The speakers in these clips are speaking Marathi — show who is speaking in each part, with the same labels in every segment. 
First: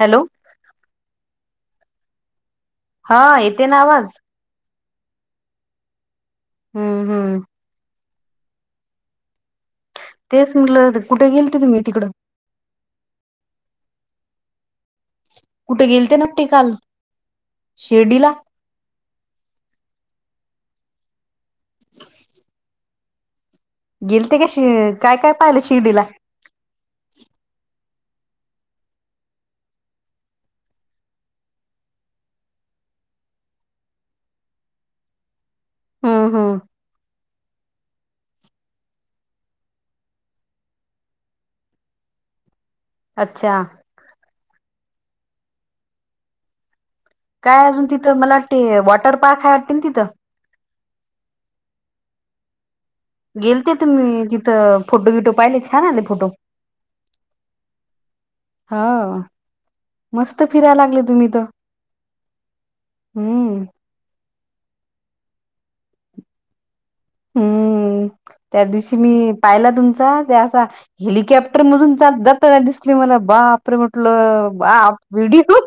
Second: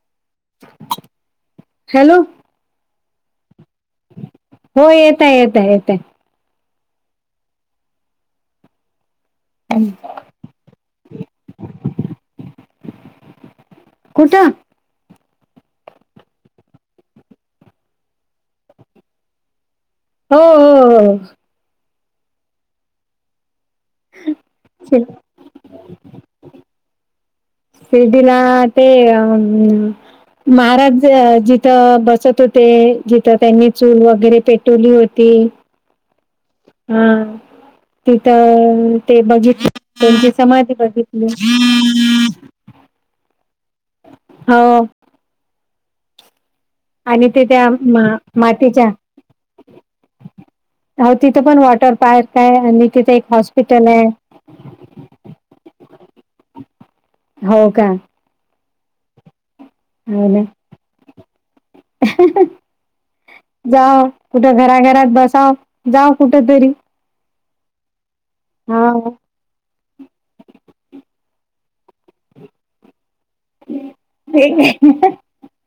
Speaker 1: हॅलो
Speaker 2: हॅलो
Speaker 1: हा येते ना आवाज.
Speaker 2: हो येत आहे येत आहे येत आहे.
Speaker 1: हम्म हम्म.
Speaker 2: हम्मं.
Speaker 1: तेच म्हटलं कुठे गेलती तुम्ही तिकडं?
Speaker 2: कुठं?
Speaker 1: कुठे गेलते ना ते काल शिर्डीला.
Speaker 2: हो हो हो.
Speaker 1: गेल ते का शि काय काय पाहिलं शिर्डीला?
Speaker 2: सिर्डीला ते अ महाराज जिथं बसत होते जिथं त्यांनी चूल वगैरे पेटवली होती.
Speaker 1: हा हा.
Speaker 2: हं. तिथं ते बघितलं त्यांची समाधी बघितली.
Speaker 1: अच्छा
Speaker 2: हो आणि ते
Speaker 1: काय
Speaker 2: त्या
Speaker 1: अजून तिथं मला वाटते
Speaker 2: मातीच्या
Speaker 1: वॉटर पार्क आहे वाटते ना तिथं
Speaker 2: हो तिथे पण वॉटर पार्क आहे आणि तिथे एक
Speaker 1: गेलते
Speaker 2: हॉस्पिटल आहे
Speaker 1: तुम्ही तिथं फोटो विटो पाहिले छान आले फोटो.
Speaker 2: हो का?
Speaker 1: हो.
Speaker 2: हो
Speaker 1: मस्त
Speaker 2: ना
Speaker 1: फिरायला लागले तुम्ही तर हम्म.
Speaker 2: हा कुठं घराघरात बसाव जा कुठ तरी.
Speaker 1: हम्म त्या दिवशी मी पाहिला तुमचा ते असा हेलिकॉप्टर मधून जातना दिसली मला बाप रे म्हटलं
Speaker 2: हा
Speaker 1: व्हिडिओ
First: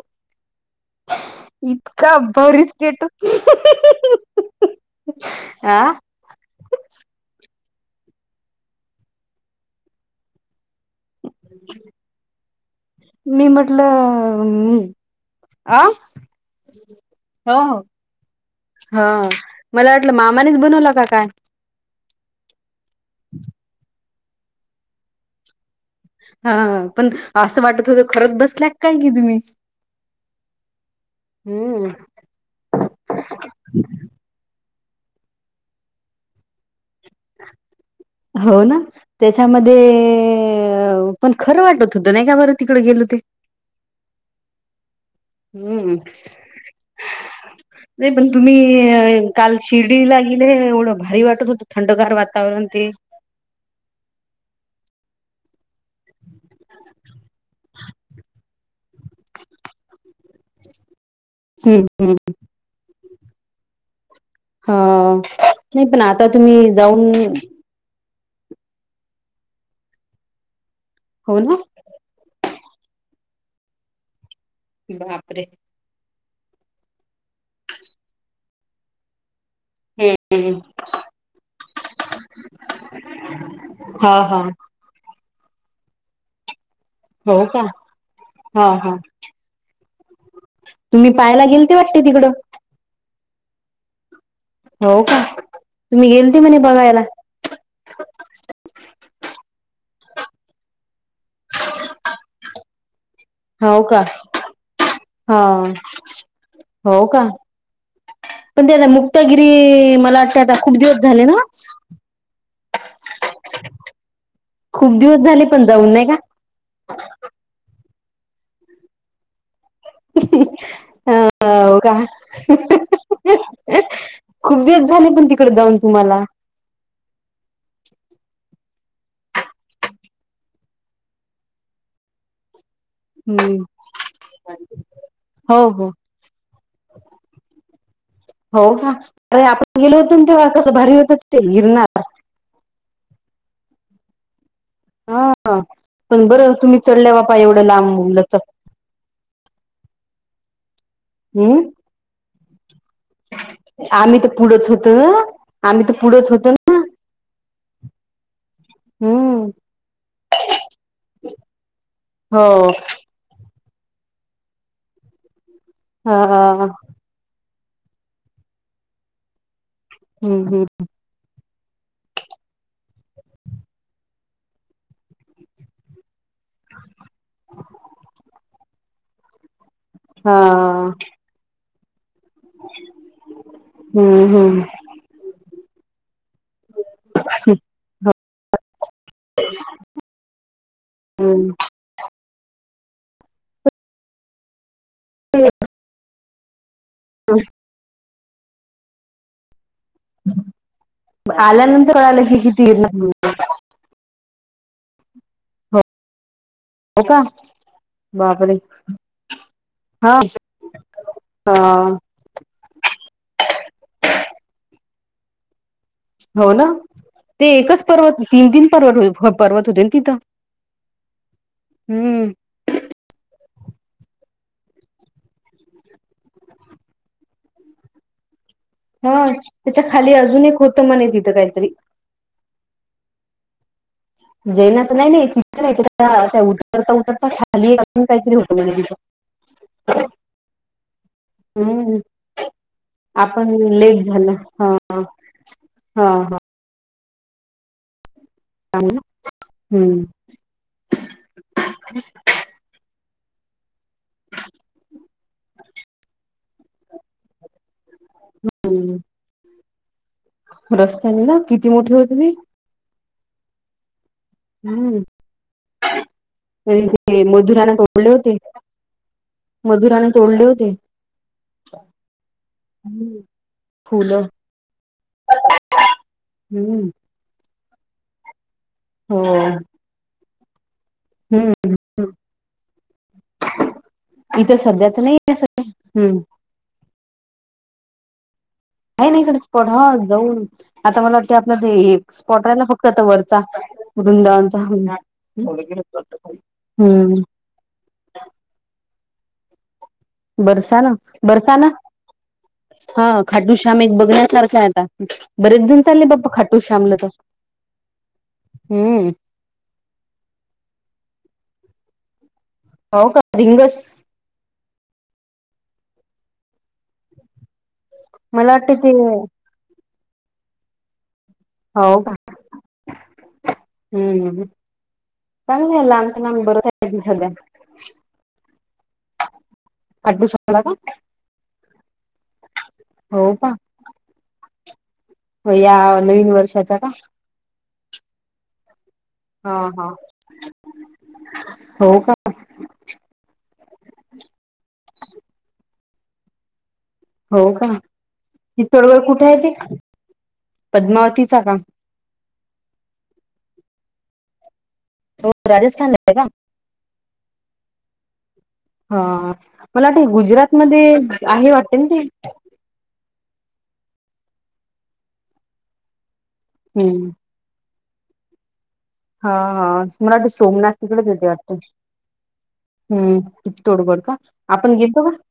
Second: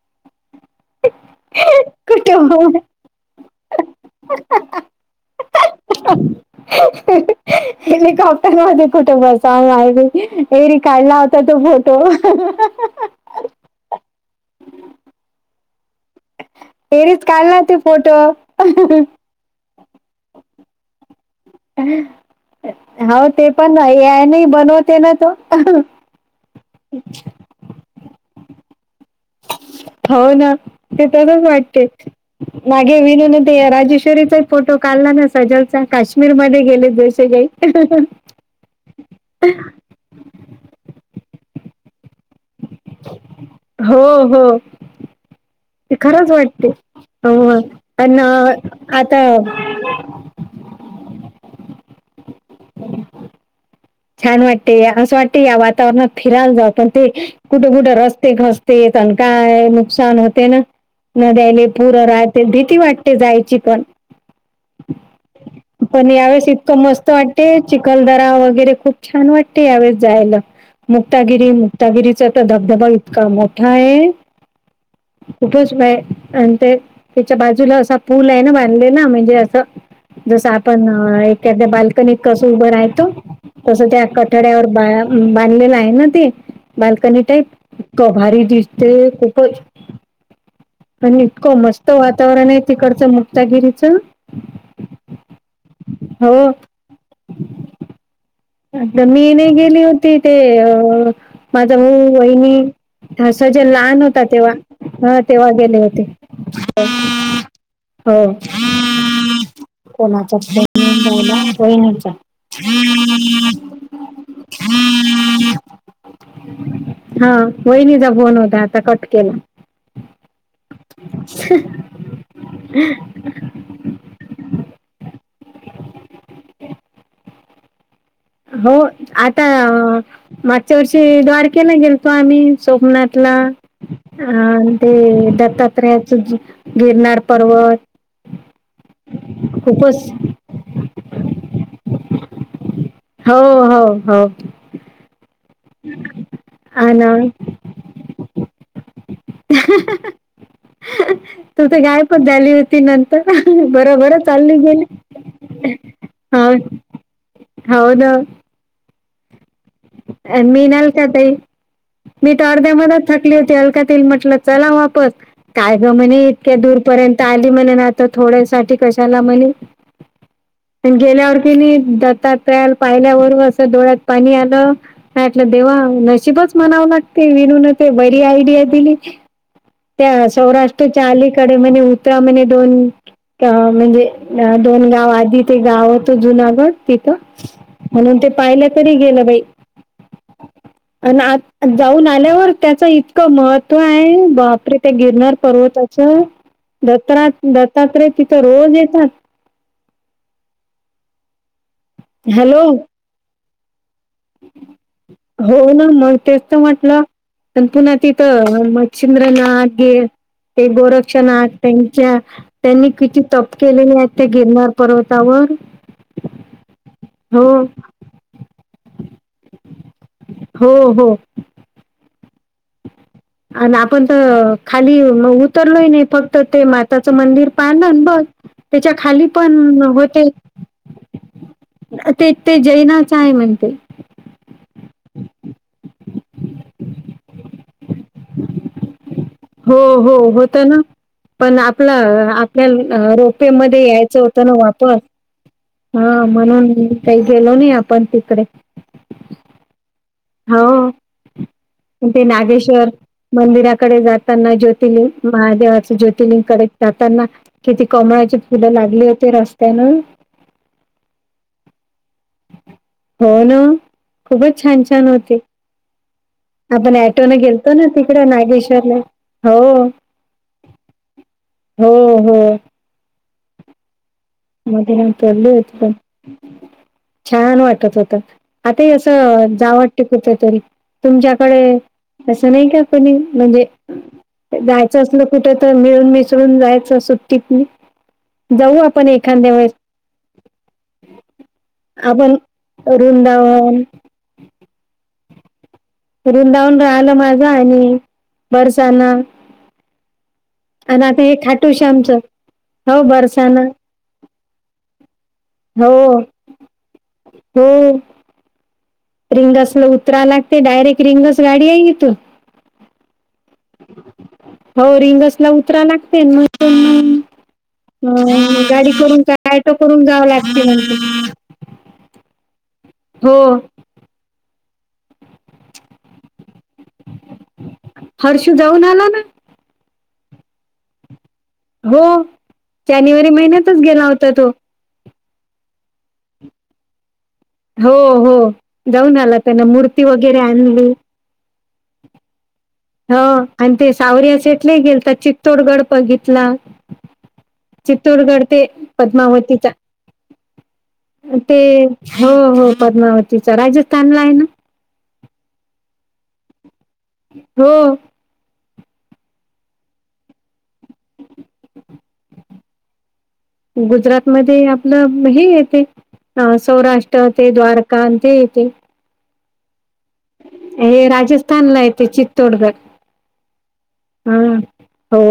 Speaker 1: इतका बरीस
Speaker 2: कुटुंब
Speaker 1: केतू [unintelligible]
Speaker 2: ह हेलिकॉप्टर मध्ये कुठे बसाव माहि एरी काढला होता तो फो
Speaker 1: मी म्हटलंम अ
Speaker 2: फेरीच काडलाय तो फोटो.
Speaker 1: हा मला वाटलं मामानेच बनवलं काय?
Speaker 2: हो ते पण आहे नाही बनवते ना तो.
Speaker 1: हा पण असं वाटत होत खरच बसल्या काय की तुम्ही.
Speaker 2: हो ना ते तरच वाटते.
Speaker 1: हम्म
Speaker 2: मागे विनून ते राजेश्वरीचा फोटो काढला ना सजलचा काश्मीर मध्ये गेले. काही
Speaker 1: हो ना त्याच्यामध्ये पण खरं वाटत होतं नाही का बरं तिकडे गेलो ते.
Speaker 2: हो हो. ते
Speaker 1: हम्म
Speaker 2: खरंच वाटते हो
Speaker 1: नाही
Speaker 2: आणि
Speaker 1: पण तुम्ही
Speaker 2: आता
Speaker 1: काल शिर्डीला हिले एढं भारी वाटत होत थंडगार वातावरण ते.
Speaker 2: छान वाटते असं वाटते या वातावरणात फिरायला जाात पण ते कुठं कुठं रस्ते घसते. पण काय नुकसान होते ना. न द्यायले
Speaker 1: हम्म
Speaker 2: पुूरं राहते भीती वाटते जायची पण.
Speaker 1: हा तेच ना
Speaker 2: पण
Speaker 1: आता
Speaker 2: यावेळेस
Speaker 1: तुम्ही
Speaker 2: इतकं मस्त
Speaker 1: जाऊन
Speaker 2: वाटते चिखलदरा वगैरे खूप छान वाटते यावेळेस जायला
Speaker 1: हो
Speaker 2: मुक्तागिरी
Speaker 1: ना
Speaker 2: मुक्तागिरीचा आता धबधबा इतका मोठा आहे
Speaker 1: बापरे
Speaker 2: खूटच नाही. आणि ते त्याच्या बाजूला असा पूल आहे ना बांधलेला म्हणजे असं. जस
Speaker 1: हम्म
Speaker 2: आपण एखाद्या बाल्कनीत कसं उभं राहतो. तसं त्या
Speaker 1: हा हा
Speaker 2: कठड्यावर बांधलेलं आहे ना ते. बालकनी टई
Speaker 1: हो का
Speaker 2: कभारी
Speaker 1: हा हा
Speaker 2: दिसते खूपच.
Speaker 1: तुम्ही
Speaker 2: आणि
Speaker 1: पाहायला
Speaker 2: इतकं
Speaker 1: गेलते
Speaker 2: मस्त
Speaker 1: वाटते तिकडं
Speaker 2: वातावरण आहे तिकडचं मुक्तागिरीचं
Speaker 1: हो का तुम्ही गेल
Speaker 2: हो
Speaker 1: ते म्हणे बघायला.
Speaker 2: आता मी येने गेली होती ते अ माझा मऊ वहिनी, हा सजन
Speaker 1: हो का
Speaker 2: लहान होता तेव्हा ह
Speaker 1: हा
Speaker 2: तेव्हा गेले होते.
Speaker 1: हो का
Speaker 2: हो
Speaker 1: पण ते आता मुक्तागिरी मला
Speaker 2: कोणाचा
Speaker 1: वाटते आता खूप दिवस झाले ना
Speaker 2: हम्मम [unintelligible]
Speaker 1: खूप दिवस झाले पण जाऊन नाही का.
Speaker 2: हा वहिणीचा फोन होता आता कट केला.
Speaker 1: अ का [unintelligible] खूप दिवस झाले पण तिकड जाऊन तुम्हाला.
Speaker 2: हो आता मागच्या वर्षी द्वारकेला गेलतो आम्ही. सोमनाथ ला
Speaker 1: हम्म
Speaker 2: अ ते
Speaker 1: हो हो
Speaker 2: दत्तात्रयाच गिरनार पर्वत.
Speaker 1: हो का अरे आपण
Speaker 2: खूपच
Speaker 1: गेलो होतो तेव्हा कसं भारी होतं ते गिरणार.
Speaker 2: हो हो हो.
Speaker 1: हा पण बरं तुम्ही
Speaker 2: हा
Speaker 1: चढल्या बापा एवढं लांब लचक. हम्म
Speaker 2: तुझ गाय पण झाली होती न. बरोबर
Speaker 1: आम्ही तर
Speaker 2: चालली
Speaker 1: पुढंच होतो ना आम्ही
Speaker 2: गेली
Speaker 1: तर पुढंच
Speaker 2: हा.
Speaker 1: होतो ना
Speaker 2: हो ना
Speaker 1: हम्म.
Speaker 2: अ मि नाल का तई मी त
Speaker 1: हो
Speaker 2: अर्ध्या म थकली होती अलकात म्हटलं चला वास काय ग
Speaker 1: हा
Speaker 2: म्ह इतक्या दूरपर्यंत, तली म्हण ना आ तर थोड्यासाठी कशाला म्हणे.
Speaker 1: हम्म हम्.
Speaker 2: गेल्यावर की नाही दातात्रला पाहिल्यावर असं डोळ्यात पाणी आलं, नाहीटलं देव नशिबच म्हणावं लागते विनून ते बरी आयडिया दिली. त्या
Speaker 1: हा
Speaker 2: सौराष्ट्रच्या अलीकडे म्ह उतरा म्हणे दोन- म्हणजे
Speaker 1: हम्म हम्म
Speaker 2: दोन गाव आधी. ते गाव होतं जुनागड तिथं म्हणून ते पाहिल्या तरी गेलं बाई. आणि आ
Speaker 1: हम्म
Speaker 2: जाऊन आल्यावर त्याचं इतकं महत्व आहे बा- ते गिरनार पर्वताचं दत्र दत्तात्रय तिथं रोज येतात.
Speaker 1: आल्यानंतर आलं की कि
Speaker 2: हॅलो
Speaker 1: तीर- [unintelligible]
Speaker 2: हो ना मग तेच तर म्हटलं
Speaker 1: का
Speaker 2: पुन तीथ
Speaker 1: बापरे
Speaker 2: मच् चंद्र नागे.
Speaker 1: हा
Speaker 2: ते गोरक्ष ना
Speaker 1: हा,
Speaker 2: त्यांच्या, त्यांनी किती तप केलेले आहेत ते गिरणार पर्वतावर.
Speaker 1: हो न.
Speaker 2: हो
Speaker 1: ते एकच पर्वत तीन तीन पर्वत हो पर्वत होते ना तिथं
Speaker 2: हो हो
Speaker 1: हम्म
Speaker 2: आणि आपण तर खाली उतरलोही नाही फक्त ते माताचं मंदिर पायन बघ त्याच्या खाली
Speaker 1: होय
Speaker 2: पण
Speaker 1: त्याच्या खाली
Speaker 2: होते
Speaker 1: अजून एक होतं म्हणे तिथं कायतरी,
Speaker 2: ते ते जैनाचं आहे म्हणते
Speaker 1: जैनाच नाय माहिती [unintelligible] खाली आत पण कायतरी होते म्हणे तिंथ
Speaker 2: हो हो होतय ना, पण आपला
Speaker 1: हम्म
Speaker 2: आपल्या रोपे
Speaker 1: आपण
Speaker 2: मध्ये
Speaker 1: लेट
Speaker 2: यायचं
Speaker 1: झालं
Speaker 2: होतं ना
Speaker 1: हा
Speaker 2: वापस हा म्हणून काही गेलो नाही आपण तिकडे.
Speaker 1: हम्म
Speaker 2: हो ते नागेश्वर मंदिराकडे जाताना ज्योतिलिंग महादेवाचे ज्योतर्लिंगकडे जाताना किती कमळ- किती ना लागले
Speaker 1: हम्म
Speaker 2: होते रस्त्यान-
Speaker 1: रस्त्याने ना किती मोठे होते ते
Speaker 2: हो ना मंग खूपच छान
Speaker 1: हम्म
Speaker 2: छान होते.
Speaker 1: आणि
Speaker 2: आपण
Speaker 1: ते
Speaker 2: येताना
Speaker 1: मधुराने
Speaker 2: गेलतो ना
Speaker 1: तोडले
Speaker 2: तिकड
Speaker 1: होते
Speaker 2: नागेश्वरला- हो
Speaker 1: मधुराने तोडले होते.
Speaker 2: हो होय.
Speaker 1: फुलं
Speaker 2: मधुरा नी तोडलं होत पण
Speaker 1: हम्म
Speaker 2: छान वाटत होता. आता
Speaker 1: हो
Speaker 2: असं जाव वाटत कुठ तरी तुमच्याकडे
Speaker 1: हम्म
Speaker 2: अस नाय का कोणी म्हणजे.
Speaker 1: इथं सध्या
Speaker 2: जायचं
Speaker 1: तर नाही
Speaker 2: असल
Speaker 1: आहे.
Speaker 2: कुठ तर
Speaker 1: हम्म
Speaker 2: मिळूनचं - पण जायच सुट्टीत मग जाऊ आपण एक
Speaker 1: ह जाऊन आता मला वाट आपला ते हे
Speaker 2: आपण
Speaker 1: स्पॉट राहिला फक्त आता वरचा-
Speaker 2: वृंदावन
Speaker 1: वृंदावनचा [unintelligible]
Speaker 2: रुंदावून राहिलं
Speaker 1: हम्म
Speaker 2: माझा हाय ना बरसाना.
Speaker 1: बरसा ना
Speaker 2: आणि आता हे
Speaker 1: बरसा ना
Speaker 2: खाटूश आमचं हो
Speaker 1: हा खाटू
Speaker 2: बरसाना
Speaker 1: श्याम एक बघण्यासारखा आता. बरेच जण
Speaker 2: हो
Speaker 1: चालले बाप्पा खाटू श्यामला त्या हम्म्म
Speaker 2: रिंगस ला उतराय लागते डायरेक्ट रिंगस गाडी आहे इथून.
Speaker 1: हो का रिंगस
Speaker 2: हो रिंगस ला उतरा लागतय मग. [unintelligible]
Speaker 1: मला वाटते
Speaker 2: गाडी
Speaker 1: ते हो
Speaker 2: करून काय ऑटो करून जावं लागतय.
Speaker 1: हाव का. हम्म चागलं हाय लांबच्या लांब बर सध्या
Speaker 2: हर्षू जाऊन आला ना
Speaker 1: खाटू शामला का
Speaker 2: हो
Speaker 1: हो
Speaker 2: जानेवारी
Speaker 1: का
Speaker 2: महिन्यातच गेला होता तो.
Speaker 1: हो या नवीन वर्षाचा का?
Speaker 2: हो हो जाऊन आला
Speaker 1: हा
Speaker 2: त्यांनी
Speaker 1: हा
Speaker 2: मूर्ती वगैरे आणली.
Speaker 1: हो का.
Speaker 2: हो आणि ते सावरि शेटले गेलता चितोडगड बघितला.
Speaker 1: हो का
Speaker 2: चित्तोडगड ते
Speaker 1: चित्तोडगड कुठे आहे ते
Speaker 2: पद्मावतीच्या
Speaker 1: पद्मावतीचा का
Speaker 2: ते हो हो पद्मावतीचा राजस्थानला हाय ना
Speaker 1: हो राजस्थान येत का.
Speaker 2: हो.
Speaker 1: हा मला वाटत तगुजरात मध्ये आहे वाटते ना ते
Speaker 2: गुजरातमध्ये आपलं हे येते
Speaker 1: हम्म
Speaker 2: सौराष्ट्रात ते द्वारका ते त.
Speaker 1: हा हा. मराठी सोमनाथ तिकडेच
Speaker 2: हे
Speaker 1: येते वाटत
Speaker 2: राजस्थानला येते चित्तोडगड
Speaker 1: हम्म कि तोडगोड का.
Speaker 2: हा
Speaker 1: आपण घेतो का.
Speaker 2: हो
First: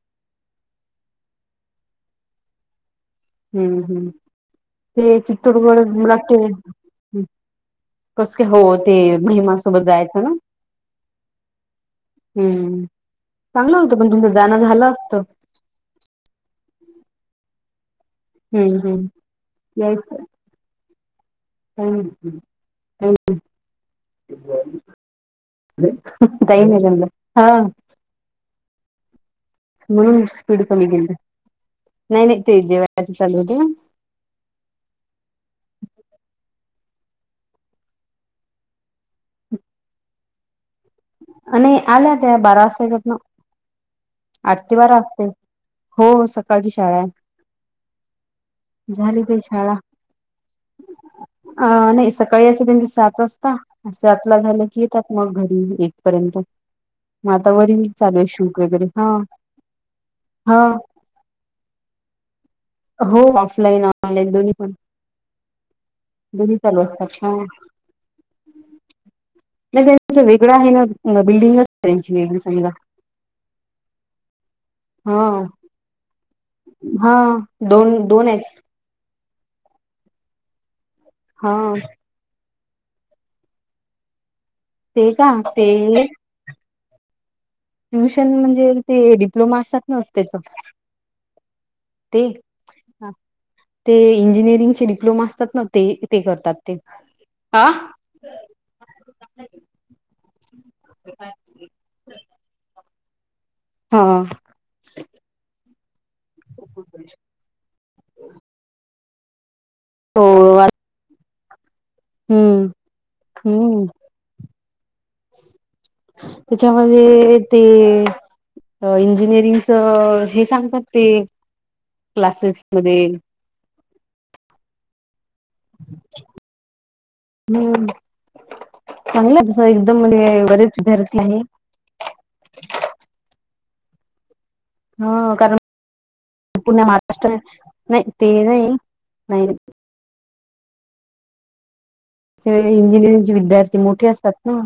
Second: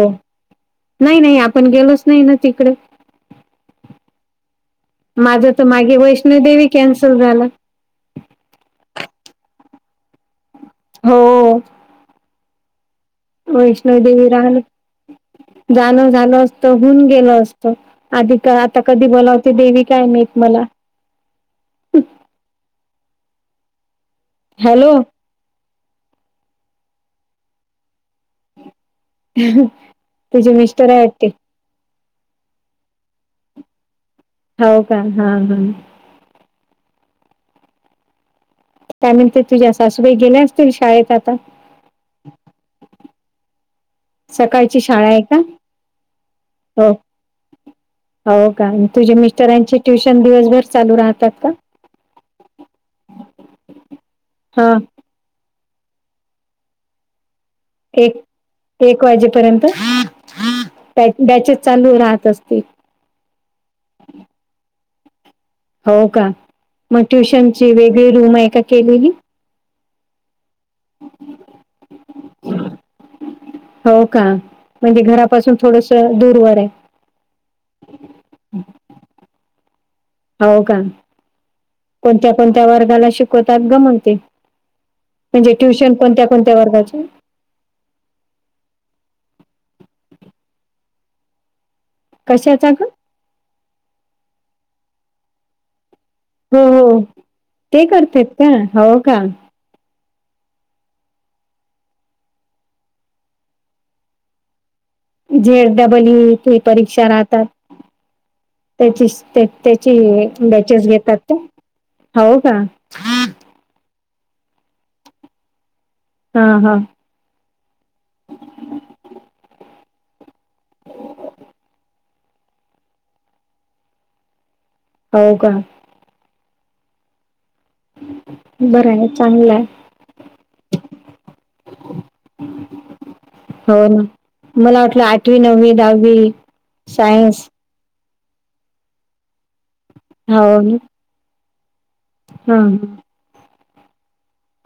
Speaker 2: नाही नाही आपण गेलोच नाही ना तिकडे.
Speaker 1: हम्म हम् ते
Speaker 2: माझं तर
Speaker 1: चित्डगड
Speaker 2: मागे
Speaker 1: मुला.
Speaker 2: वैष्णोदेवी कॅन्सल झाला
Speaker 1: कस का हो ते महिमा सोबत जायचं ना.
Speaker 2: हो.
Speaker 1: हम्म चांगलं होतं पण
Speaker 2: वैष्णोदेवी
Speaker 1: तुमचं
Speaker 2: राहिलं
Speaker 1: जाणं झालं असतं.
Speaker 2: जाणं झालं असत होऊन गेल असत. आधी का
Speaker 1: हम्म
Speaker 2: आता
Speaker 1: हम्म
Speaker 2: कधी बोलावते देवी काय नाहीत मला.
Speaker 1: हां हां.
Speaker 2: हॅलो.
Speaker 1: यनरम हा. म्हणून
Speaker 2: तुझे
Speaker 1: स्पीड कमी
Speaker 2: मिस्टर आहे
Speaker 1: गेली
Speaker 2: वाटते
Speaker 1: नाही नाही ते जेव चालू होते.
Speaker 2: हो का हा हा. त्यानंतर तुझ्या सासूबाई गेल्या असतील शाळेत. आता
Speaker 1: आणि आल्या त्या बारा वाजेकडन. आठते
Speaker 2: सकाळची
Speaker 1: वार
Speaker 2: शाळा आहे
Speaker 1: असते
Speaker 2: का
Speaker 1: हो सकाळची
Speaker 2: हो
Speaker 1: शाळा.
Speaker 2: हो का आणि
Speaker 1: [inaudible]
Speaker 2: तुझ्या
Speaker 1: झाली का शाळा,
Speaker 2: मिस्टरांची ट्युशन दिवसभर चालू राहतात का
Speaker 1: अ नाही सकाळी अस त्यां सात वाजता. असं आतला झालं
Speaker 2: हा
Speaker 1: की येतात मग घडी एक पर्यंत. मग आता वरील चालू
Speaker 2: एक
Speaker 1: आहे शूट वगैरे हा.
Speaker 2: हा बॅचेस चालू राहत असते.
Speaker 1: हो ऑफलाईन ऑनलाईन दोन्ही पण.
Speaker 2: हो का
Speaker 1: दोन्ही चालू
Speaker 2: मग
Speaker 1: असतात हा
Speaker 2: ट्युशनची वेगळी रूम आहे का केलेली.
Speaker 1: नाही त्यां वेगळां आहे ना बिल्डिंगच आहे त्यांची वेगळी सजा.
Speaker 2: हो का म्हणजे घरापासून थोडस दूरवर आहे.
Speaker 1: हा दोन-दोन आहेत.
Speaker 2: हो का.
Speaker 1: हा.
Speaker 2: कोणत्या कोणत्या वर्गाला शिकवतात ग म्हते?
Speaker 1: ते का
Speaker 2: म्हणजे
Speaker 1: ते
Speaker 2: ट्युशन कोणत्या. कोणत्या वर्गाचे?
Speaker 1: ट्युशन म्हणजे ते डिप्लोमा असतात न त्याच. ते
Speaker 2: कशाचा ग
Speaker 1: ते इंजिनिअरिंग चे डिप्लोमा असतात ना. ते ते करतात
Speaker 2: हो
Speaker 1: ते
Speaker 2: हो
Speaker 1: हा.
Speaker 2: ते
Speaker 1: [inaudible]
Speaker 2: करतात का हो का
Speaker 1: [unintelligible] हा.
Speaker 2: झेड डबल परीक्षा राहतात त्याची ते. त्याची
Speaker 1: हो
Speaker 2: बॅचेस घेतात ते हो का.
Speaker 1: हम्म
Speaker 2: हा
Speaker 1: हम्म.
Speaker 2: हा
Speaker 1: त्यांच्यामध्ये. ते, इंजिनिअरिंगच हे सांगतात ते. क्लासेसमध्ये‌.
Speaker 2: हो का.
Speaker 1: [unintelligible] हम्म
Speaker 2: बरं आहे
Speaker 1: चांगलं तस
Speaker 2: आहे
Speaker 1: एकदम म्हणजे बरेच विद्यार्थी.
Speaker 2: [inaudible] हो ना. मला वाटलं
Speaker 1: ह
Speaker 2: आठवी
Speaker 1: कारण
Speaker 2: नववी दहावी
Speaker 1: पुणे महाराष्ट्र
Speaker 2: सायन्स
Speaker 1: नाही ते नाही नाही
Speaker 2: हो ना
Speaker 1: ते
Speaker 2: हा हा.
Speaker 1: इंजिनिअरिंग चे विद्यार्थी मोठे असतात ना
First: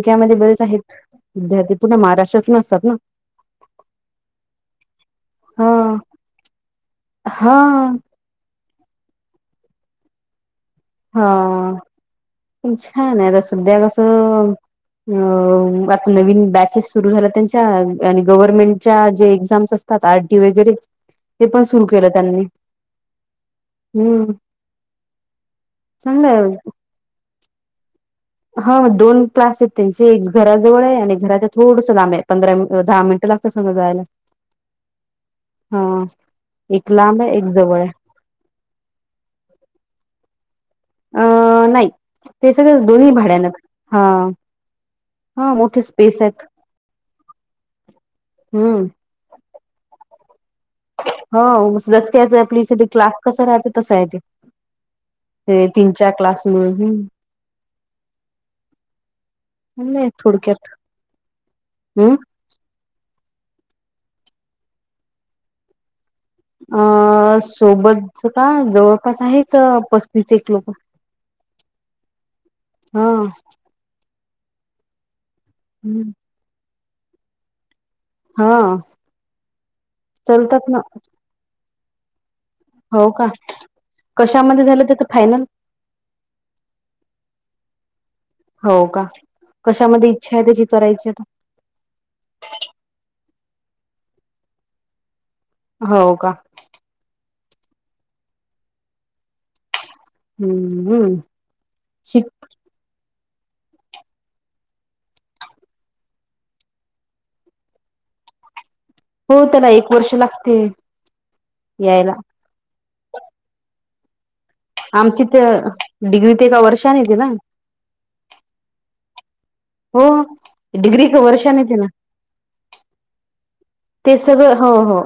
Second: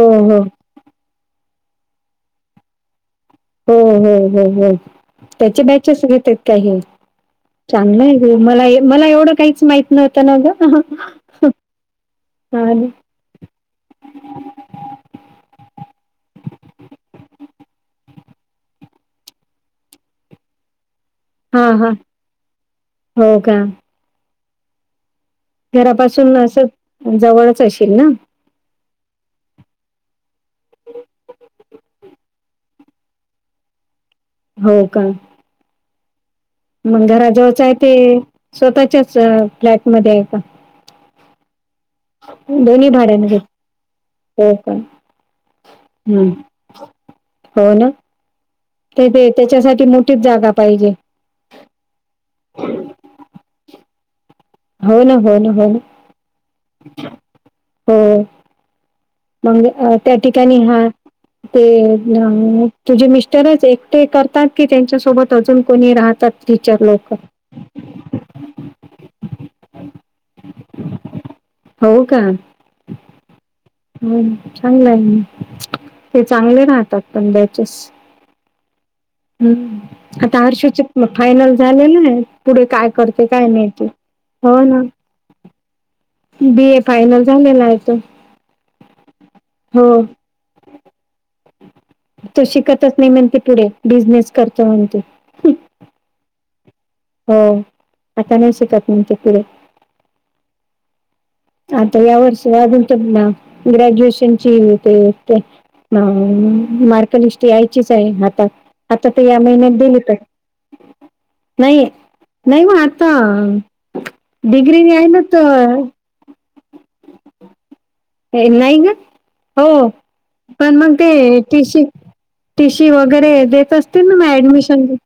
Speaker 1: [inaudible] क्यामध्ये
Speaker 2: हो
Speaker 1: बरेच आहेत विद्यार्थी पुूर्ण महाराष्ट्रातून असतात ना.
Speaker 2: हो हो हो हो त्यांचे
Speaker 1: हा
Speaker 2: बॅचेस घेत आहेत काही
Speaker 1: हा
Speaker 2: चांगलं. हो मला मला एवढं काहीच माहित नवतं ना ग.
Speaker 1: हा प
Speaker 2: आणि-
Speaker 1: छान आहे आता सध्या कसं. अह आता नवीन बॅचेस सुरू झाल्या त्यांच्या आणि गव्हर्नमेंटच्या जे एक्झाम्स अस घेतात आरडी वगैरे हे पण
Speaker 2: हा
Speaker 1: सुरु
Speaker 2: हा
Speaker 1: केलं त्यांनी
Speaker 2: हो का
Speaker 1: हम्म
Speaker 2: घरापासून
Speaker 1: चांगलं
Speaker 2: असं जवळच अशेल ना
Speaker 1: हा दोन क्लास आहेत त्यांचे एक घराजवळ आहे आणि घरा थोडस लांब आहे पंधरा दहा मिनट लाग तसं मग जायला
Speaker 2: होय का
Speaker 1: हा. एक
Speaker 2: मग
Speaker 1: लांब एक
Speaker 2: घराजळच आहे
Speaker 1: जवळ
Speaker 2: ते स्वतःच्याच फ्लॅट मध्ये आहे का?
Speaker 1: अं नाही ते सगळं दोन्ही
Speaker 2: भाड्याने घेत
Speaker 1: भाड्यान हा
Speaker 2: हो का
Speaker 1: हा मोठे स्पेस
Speaker 2: हम्म.
Speaker 1: आहेत
Speaker 2: हो ना.
Speaker 1: हम्म.
Speaker 2: ते ते त्यांच्यासाठी मोठीच जागा पाहिजे
Speaker 1: हो जसं की आपली इथे क्लाक कसा राहते तसं आहे ते
Speaker 2: हो ना हो ना
Speaker 1: ते
Speaker 2: हो ना
Speaker 1: तीन चार क्लास मुळे हम्म
Speaker 2: हो मग त्या ठिकाणी हा ते
Speaker 1: हम्
Speaker 2: [unintelligible] तुझे मिस्टरच एकटे करतात की त्यांच्यासोबत अजून कोणी राहतात? टीचर लोक
Speaker 1: अ सोबतच का जवळपास आहेत पस्तीस एक लोक
Speaker 2: हो का.
Speaker 1: हा.
Speaker 2: मग चांगलं आहे म
Speaker 1: हम्म.
Speaker 2: ते चांगले राहतात पण बॅचेस
Speaker 1: हा.
Speaker 2: हम्म आता
Speaker 1: चलतात ना
Speaker 2: हर्षदचे फायनल झालेलं आहे पुढे काय
Speaker 1: हो
Speaker 2: करते
Speaker 1: का
Speaker 2: काय माहिती हो
Speaker 1: कशामध्ये
Speaker 2: ना
Speaker 1: झालं त्याच फायनल
Speaker 2: बी ए फायनल झालेला आहे तो
Speaker 1: हो का
Speaker 2: हो
Speaker 1: कशामध्ये इच्छा आहे त्यांची करायची आता?
Speaker 2: तो शिकतच नाही म्हणते पुढे बिझनेस करतो म्हणते
Speaker 1: हो का.
Speaker 2: हो आता नाही शिकत म्हणतो पुढे
Speaker 1: हम्म हम्म.
Speaker 2: आता या वर्ष अजून तर ना ग्रॅज्युएशनची ते ते [unintelligible] मार्कलिस्ट यायचीच आहे हातात आता ते या
Speaker 1: हो त्याला
Speaker 2: महिन्यात
Speaker 1: एक
Speaker 2: दिली
Speaker 1: वर्ष
Speaker 2: तर,
Speaker 1: लागते
Speaker 2: नाहीये
Speaker 1: यायला
Speaker 2: नाही म आता डिग्री आहे ना तर
Speaker 1: डिग्री ते का वर्षाने येते ना
Speaker 2: नाही ग हो पण मग
Speaker 1: डिग्री
Speaker 2: ते
Speaker 1: एका वर्षाने
Speaker 2: टी
Speaker 1: येते
Speaker 2: सी
Speaker 1: ना
Speaker 2: टी सी वगैरे देत असतील
Speaker 1: ते
Speaker 2: ना म
Speaker 1: सगळं हो
Speaker 2: ॲडमिशन
Speaker 1: हो